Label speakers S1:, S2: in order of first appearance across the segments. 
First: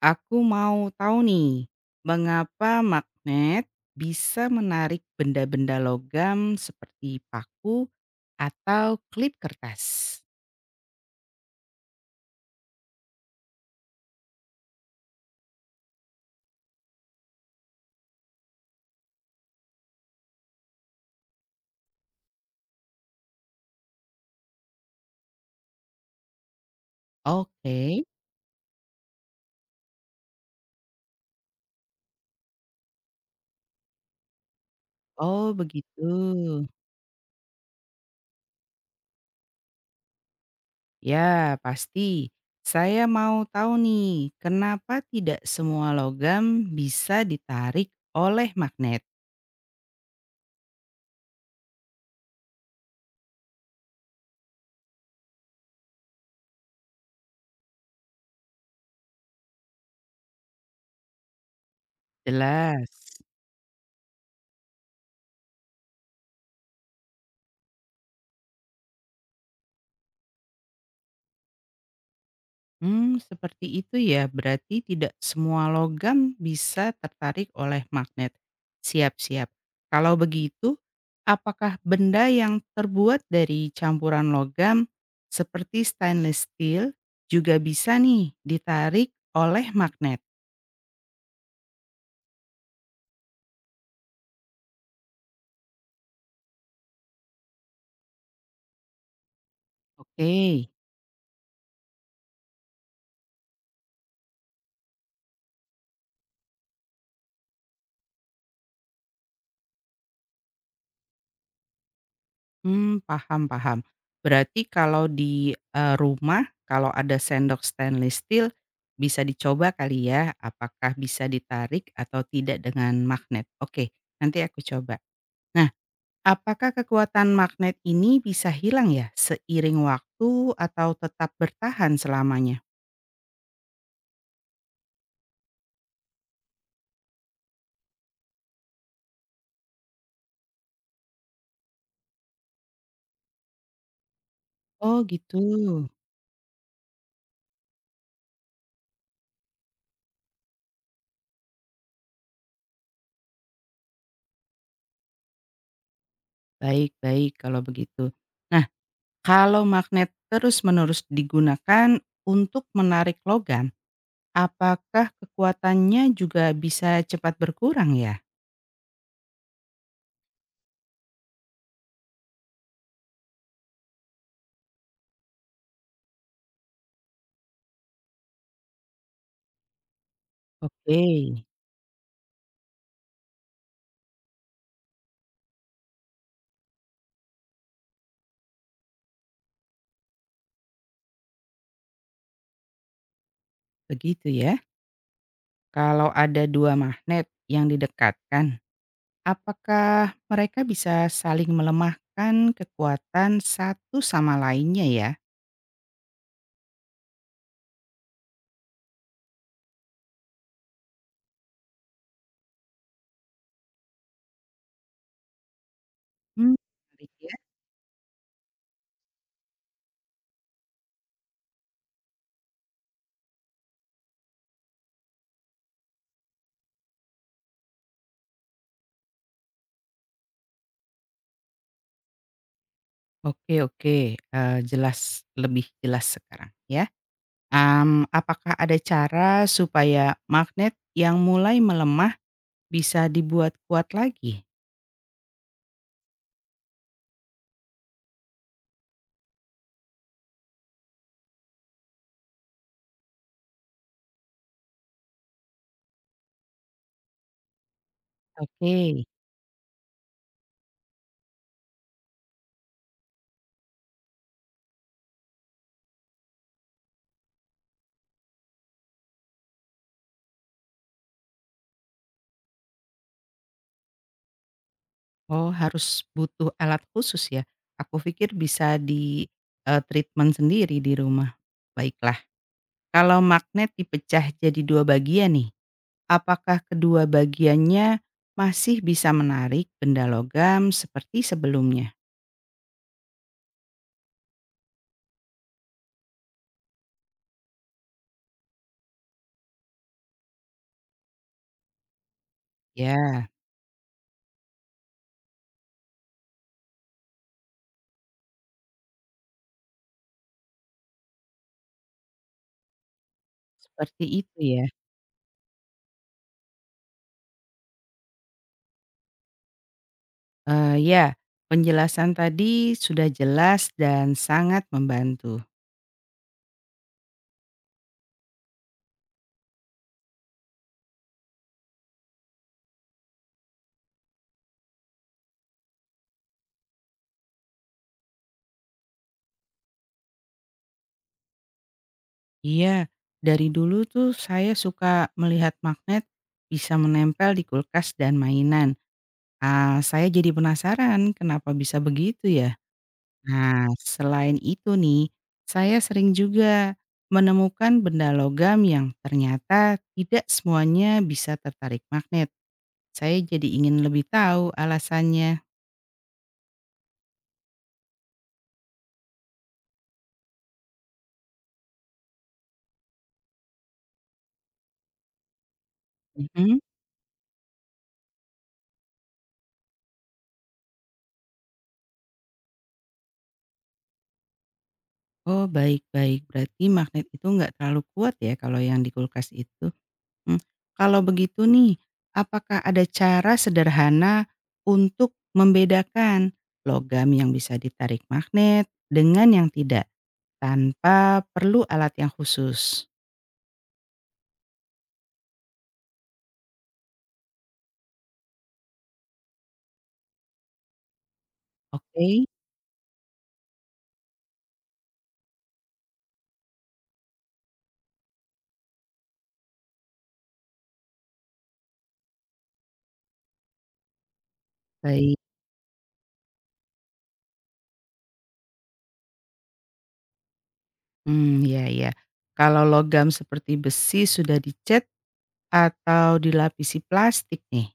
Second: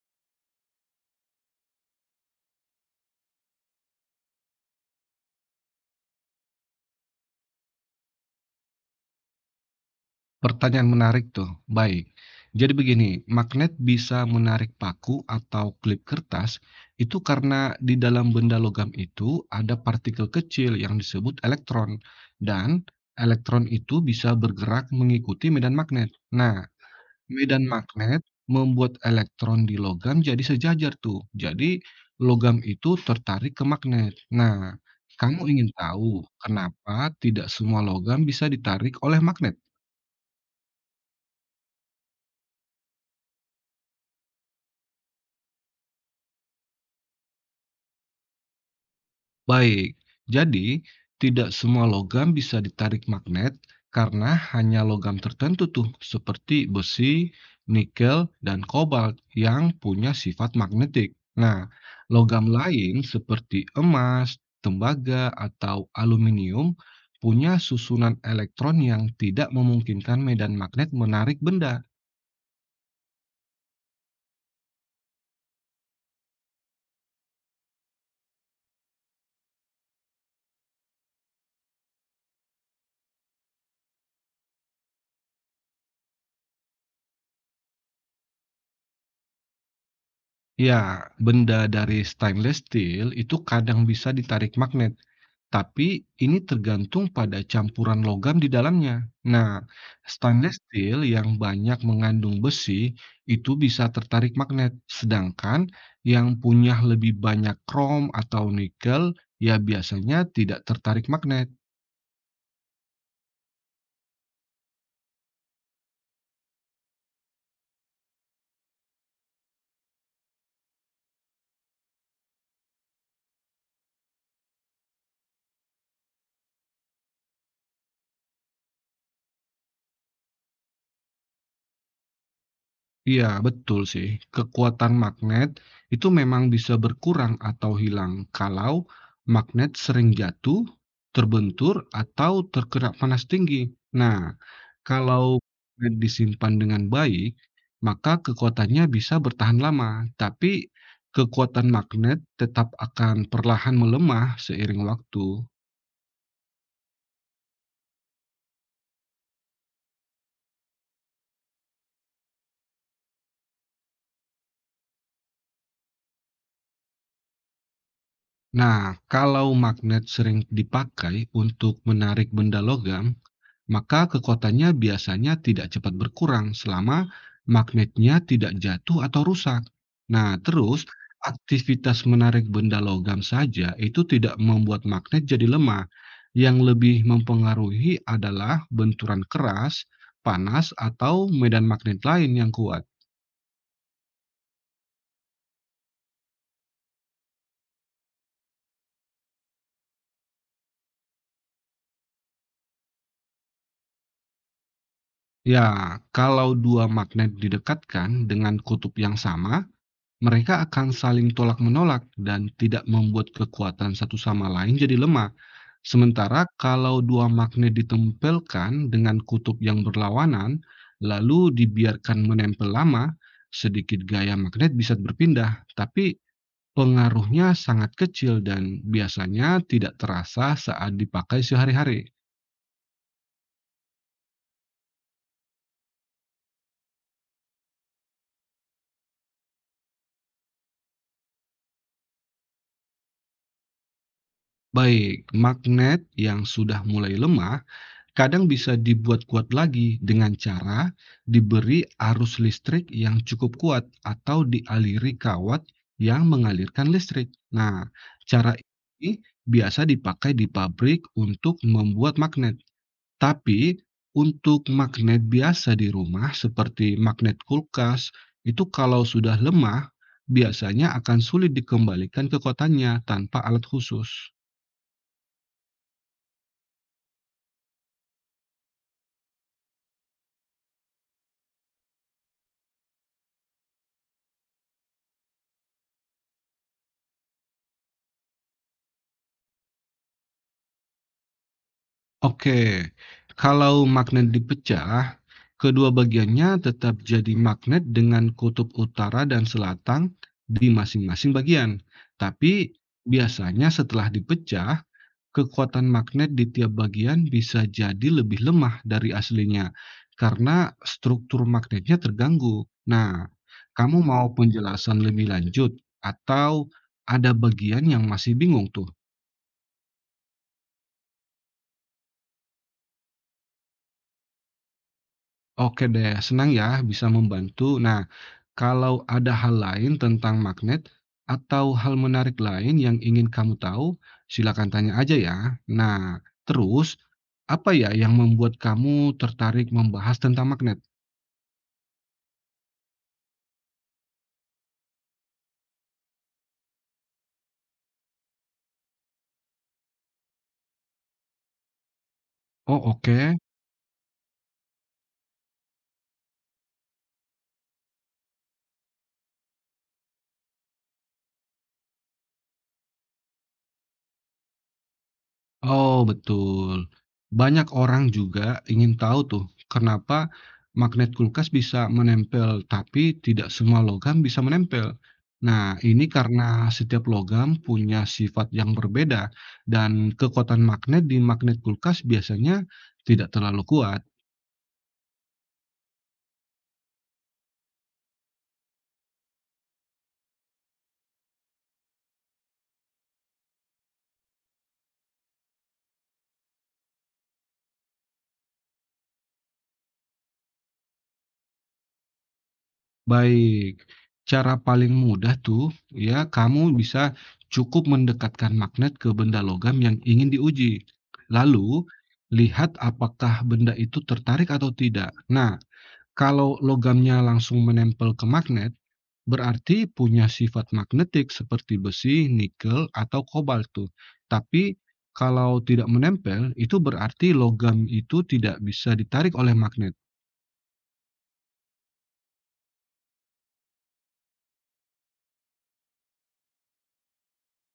S1: Aku mau tahu nih, mengapa magnet bisa menarik benda-benda logam seperti paku atau klip kertas?
S2: Pertanyaan menarik tuh. Baik. Jadi begini, magnet bisa menarik paku atau klip kertas itu karena di dalam benda logam itu ada partikel kecil yang disebut elektron, dan elektron itu bisa bergerak mengikuti medan magnet. Nah, medan
S1: Oke,
S2: magnet membuat elektron di logam jadi sejajar tuh. Jadi logam itu tertarik ke magnet. Nah, kamu
S1: oh
S2: ingin tahu
S1: begitu.
S2: kenapa tidak semua logam bisa ditarik oleh magnet?
S1: Ya, pasti. Saya mau tahu nih, kenapa tidak semua logam bisa ditarik oleh magnet?
S2: Baik, jadi tidak semua logam bisa ditarik magnet karena hanya logam tertentu tuh seperti besi, nikel, dan kobalt yang punya sifat magnetik. Nah, logam
S1: Jelas.
S2: lain seperti emas, tembaga, atau aluminium punya susunan elektron yang tidak memungkinkan medan magnet menarik benda.
S1: Hmm, seperti itu ya. Berarti tidak semua logam bisa tertarik oleh magnet. Siap siap. Kalau begitu, apakah benda yang terbuat dari campuran logam seperti stainless steel juga bisa nih ditarik oleh magnet?
S2: Ya, benda dari stainless steel itu kadang bisa ditarik magnet. Tapi ini tergantung pada campuran logam di dalamnya. Nah, stainless
S1: Oke.
S2: steel yang banyak mengandung besi itu bisa tertarik magnet, sedangkan yang punya lebih banyak krom atau nikel ya biasanya tidak tertarik magnet.
S1: Mmm, paham paham. Berarti kalau di, rumah, kalau ada sendok stainless steel, bisa dicoba kali ya, apakah bisa ditarik atau tidak dengan magnet? Oke, nanti aku coba. Nah, apakah kekuatan magnet ini bisa hilang ya seiring waktu atau tetap bertahan selamanya?
S2: Iya, betul sih. Kekuatan magnet itu memang bisa berkurang atau hilang kalau magnet sering jatuh, terbentur, atau terkena panas tinggi. Nah,
S1: Oh
S2: kalau
S1: gitu.
S2: magnet disimpan dengan baik, maka kekuatannya bisa bertahan lama. Tapi kekuatan magnet tetap akan perlahan melemah seiring waktu.
S1: Baik baik kalau begitu. Nah, kalau magnet terus-menerus digunakan untuk menarik logam, apakah kekuatannya juga bisa cepat berkurang ya?
S2: Nah, kalau magnet sering dipakai untuk menarik benda logam, maka kekuatannya biasanya tidak cepat berkurang selama magnetnya tidak jatuh atau rusak. Nah, terus
S1: Oke,
S2: aktivitas menarik benda logam saja itu tidak membuat magnet jadi lemah. Yang lebih mempengaruhi adalah benturan keras, panas, atau medan magnet lain yang kuat.
S1: begitu ya. Kalau ada dua magnet yang didekatkan, apakah mereka bisa saling melemahkan kekuatan satu sama lainnya ya?
S2: Ya, kalau dua magnet didekatkan dengan kutub yang sama, mereka akan saling tolak-menolak dan tidak membuat kekuatan satu sama lain jadi lemah. Sementara
S1: Hmm,
S2: kalau
S1: menarik
S2: dua
S1: ya.
S2: magnet ditempelkan dengan kutub yang berlawanan, lalu dibiarkan menempel lama, sedikit gaya magnet bisa berpindah, tapi pengaruhnya sangat kecil dan biasanya tidak terasa saat dipakai sehari-hari.
S1: Oke oke, jelas, lebih jelas sekarang ya. Apakah ada cara supaya magnet yang mulai melemah bisa dibuat kuat lagi?
S2: Baik, magnet yang sudah mulai lemah kadang bisa dibuat kuat lagi dengan cara diberi arus listrik yang cukup kuat atau dialiri kawat yang mengalirkan listrik. Nah, cara
S1: Oke.
S2: ini biasa dipakai di pabrik untuk membuat magnet. Tapi untuk magnet biasa di rumah seperti magnet kulkas, itu kalau sudah lemah biasanya akan sulit dikembalikan ke kotanya tanpa alat khusus.
S1: Oh, harus butuh alat khusus ya? Aku pikir bisa di, treatment sendiri di rumah. Baiklah, kalau magnet dipecah jadi 2 bagian nih, apakah kedua bagiannya masih bisa menarik benda logam seperti sebelumnya?
S2: Oke, kalau magnet dipecah, kedua bagiannya tetap jadi magnet dengan kutub utara dan selatan di masing-masing bagian. Tapi
S1: Ya,
S2: biasanya setelah dipecah, kekuatan magnet di tiap bagian bisa jadi lebih lemah dari aslinya karena struktur magnetnya terganggu. Nah, kamu
S1: seperti
S2: mau
S1: itu ya.
S2: penjelasan lebih lanjut atau ada bagian yang masih bingung tuh?
S1: Ya, penjelasan tadi sudah jelas dan sangat membantu.
S2: Oke deh, senang ya bisa membantu. Nah, kalau ada hal lain tentang magnet atau hal menarik lain yang ingin kamu tahu, silakan tanya aja ya. Nah, terus apa ya yang membuat kamu tertarik membahas tentang magnet?
S1: Iya, dari dulu tuh saya suka melihat magnet bisa menempel di kulkas dan mainan. Ah, saya jadi penasaran kenapa bisa begitu ya?
S2: Oh, oke.
S1: Nah, selain itu nih, saya sering juga menemukan benda logam yang ternyata tidak semuanya bisa tertarik magnet. Saya jadi ingin lebih tahu alasannya.
S2: Oh, betul. Banyak orang juga ingin tahu tuh kenapa magnet kulkas bisa menempel, tapi tidak semua logam bisa menempel. Nah, ini
S1: Mhm.
S2: karena setiap logam punya sifat yang berbeda dan kekuatan magnet di magnet kulkas biasanya tidak terlalu kuat.
S1: Oh, baik-baik. Berarti magnet itu nggak terlalu kuat ya kalau yang di kulkas itu? Mmm, kalau begitu nih, apakah ada cara sederhana untuk membedakan logam yang bisa ditarik magnet dengan yang tidak, tanpa perlu alat yang khusus?
S2: Baik, cara paling mudah tuh ya kamu bisa cukup mendekatkan magnet ke benda logam yang ingin diuji. Lalu,
S1: Oke,
S2: lihat apakah benda itu tertarik atau tidak. Nah, kalau logamnya langsung menempel ke magnet, berarti punya sifat magnetik seperti besi, nikel, atau kobalt tuh. Tapi
S1: baik.
S2: kalau tidak menempel, itu berarti logam itu tidak bisa ditarik oleh magnet.
S1: Hmm, ya ya. Kalau logam seperti besi sudah dicat atau dilapisi plastik nih,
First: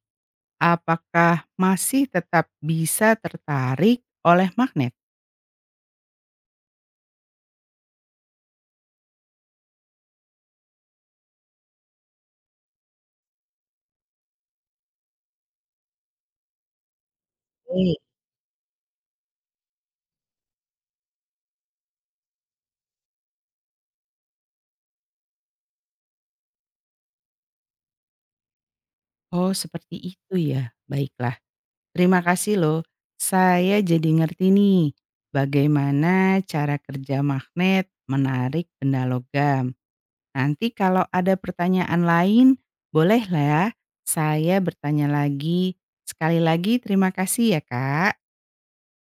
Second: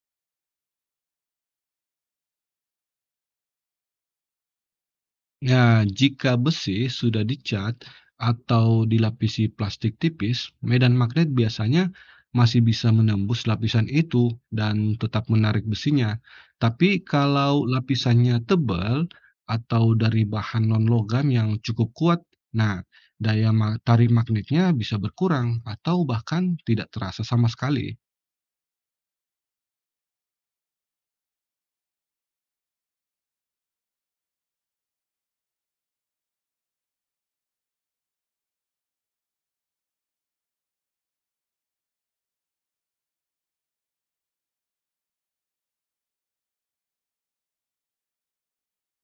S1: apakah masih tetap bisa tertarik oleh magnet?
S2: Nah, jika besi sudah dicat atau dilapisi plastik tipis, medan magnet biasanya masih bisa menembus lapisan itu dan tetap menarik besinya. Tapi kalau
S1: Oke.
S2: lapisannya tebal atau dari bahan non-logam yang cukup kuat, nah, daya tarik magnetnya bisa berkurang atau bahkan tidak terasa sama sekali.
S1: Oh, seperti itu ya, baiklah. Terima kasih loh, saya jadi ngerti nih bagaimana cara kerja magnet menarik benda logam. Nanti kalau ada pertanyaan lain, bolehlah ya saya bertanya lagi. Sekali lagi terima kasih ya Kak.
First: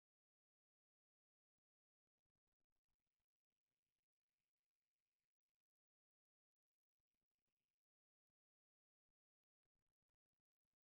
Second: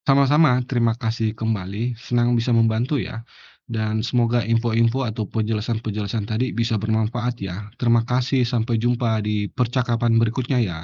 S2: Sama-sama, terima kasih kembali. Senang bisa membantu ya. Dan semoga info-info atau penjelasan-penjelasan tadi bisa bermanfaat ya. Terima kasih, sampai jumpa di percakapan berikutnya ya.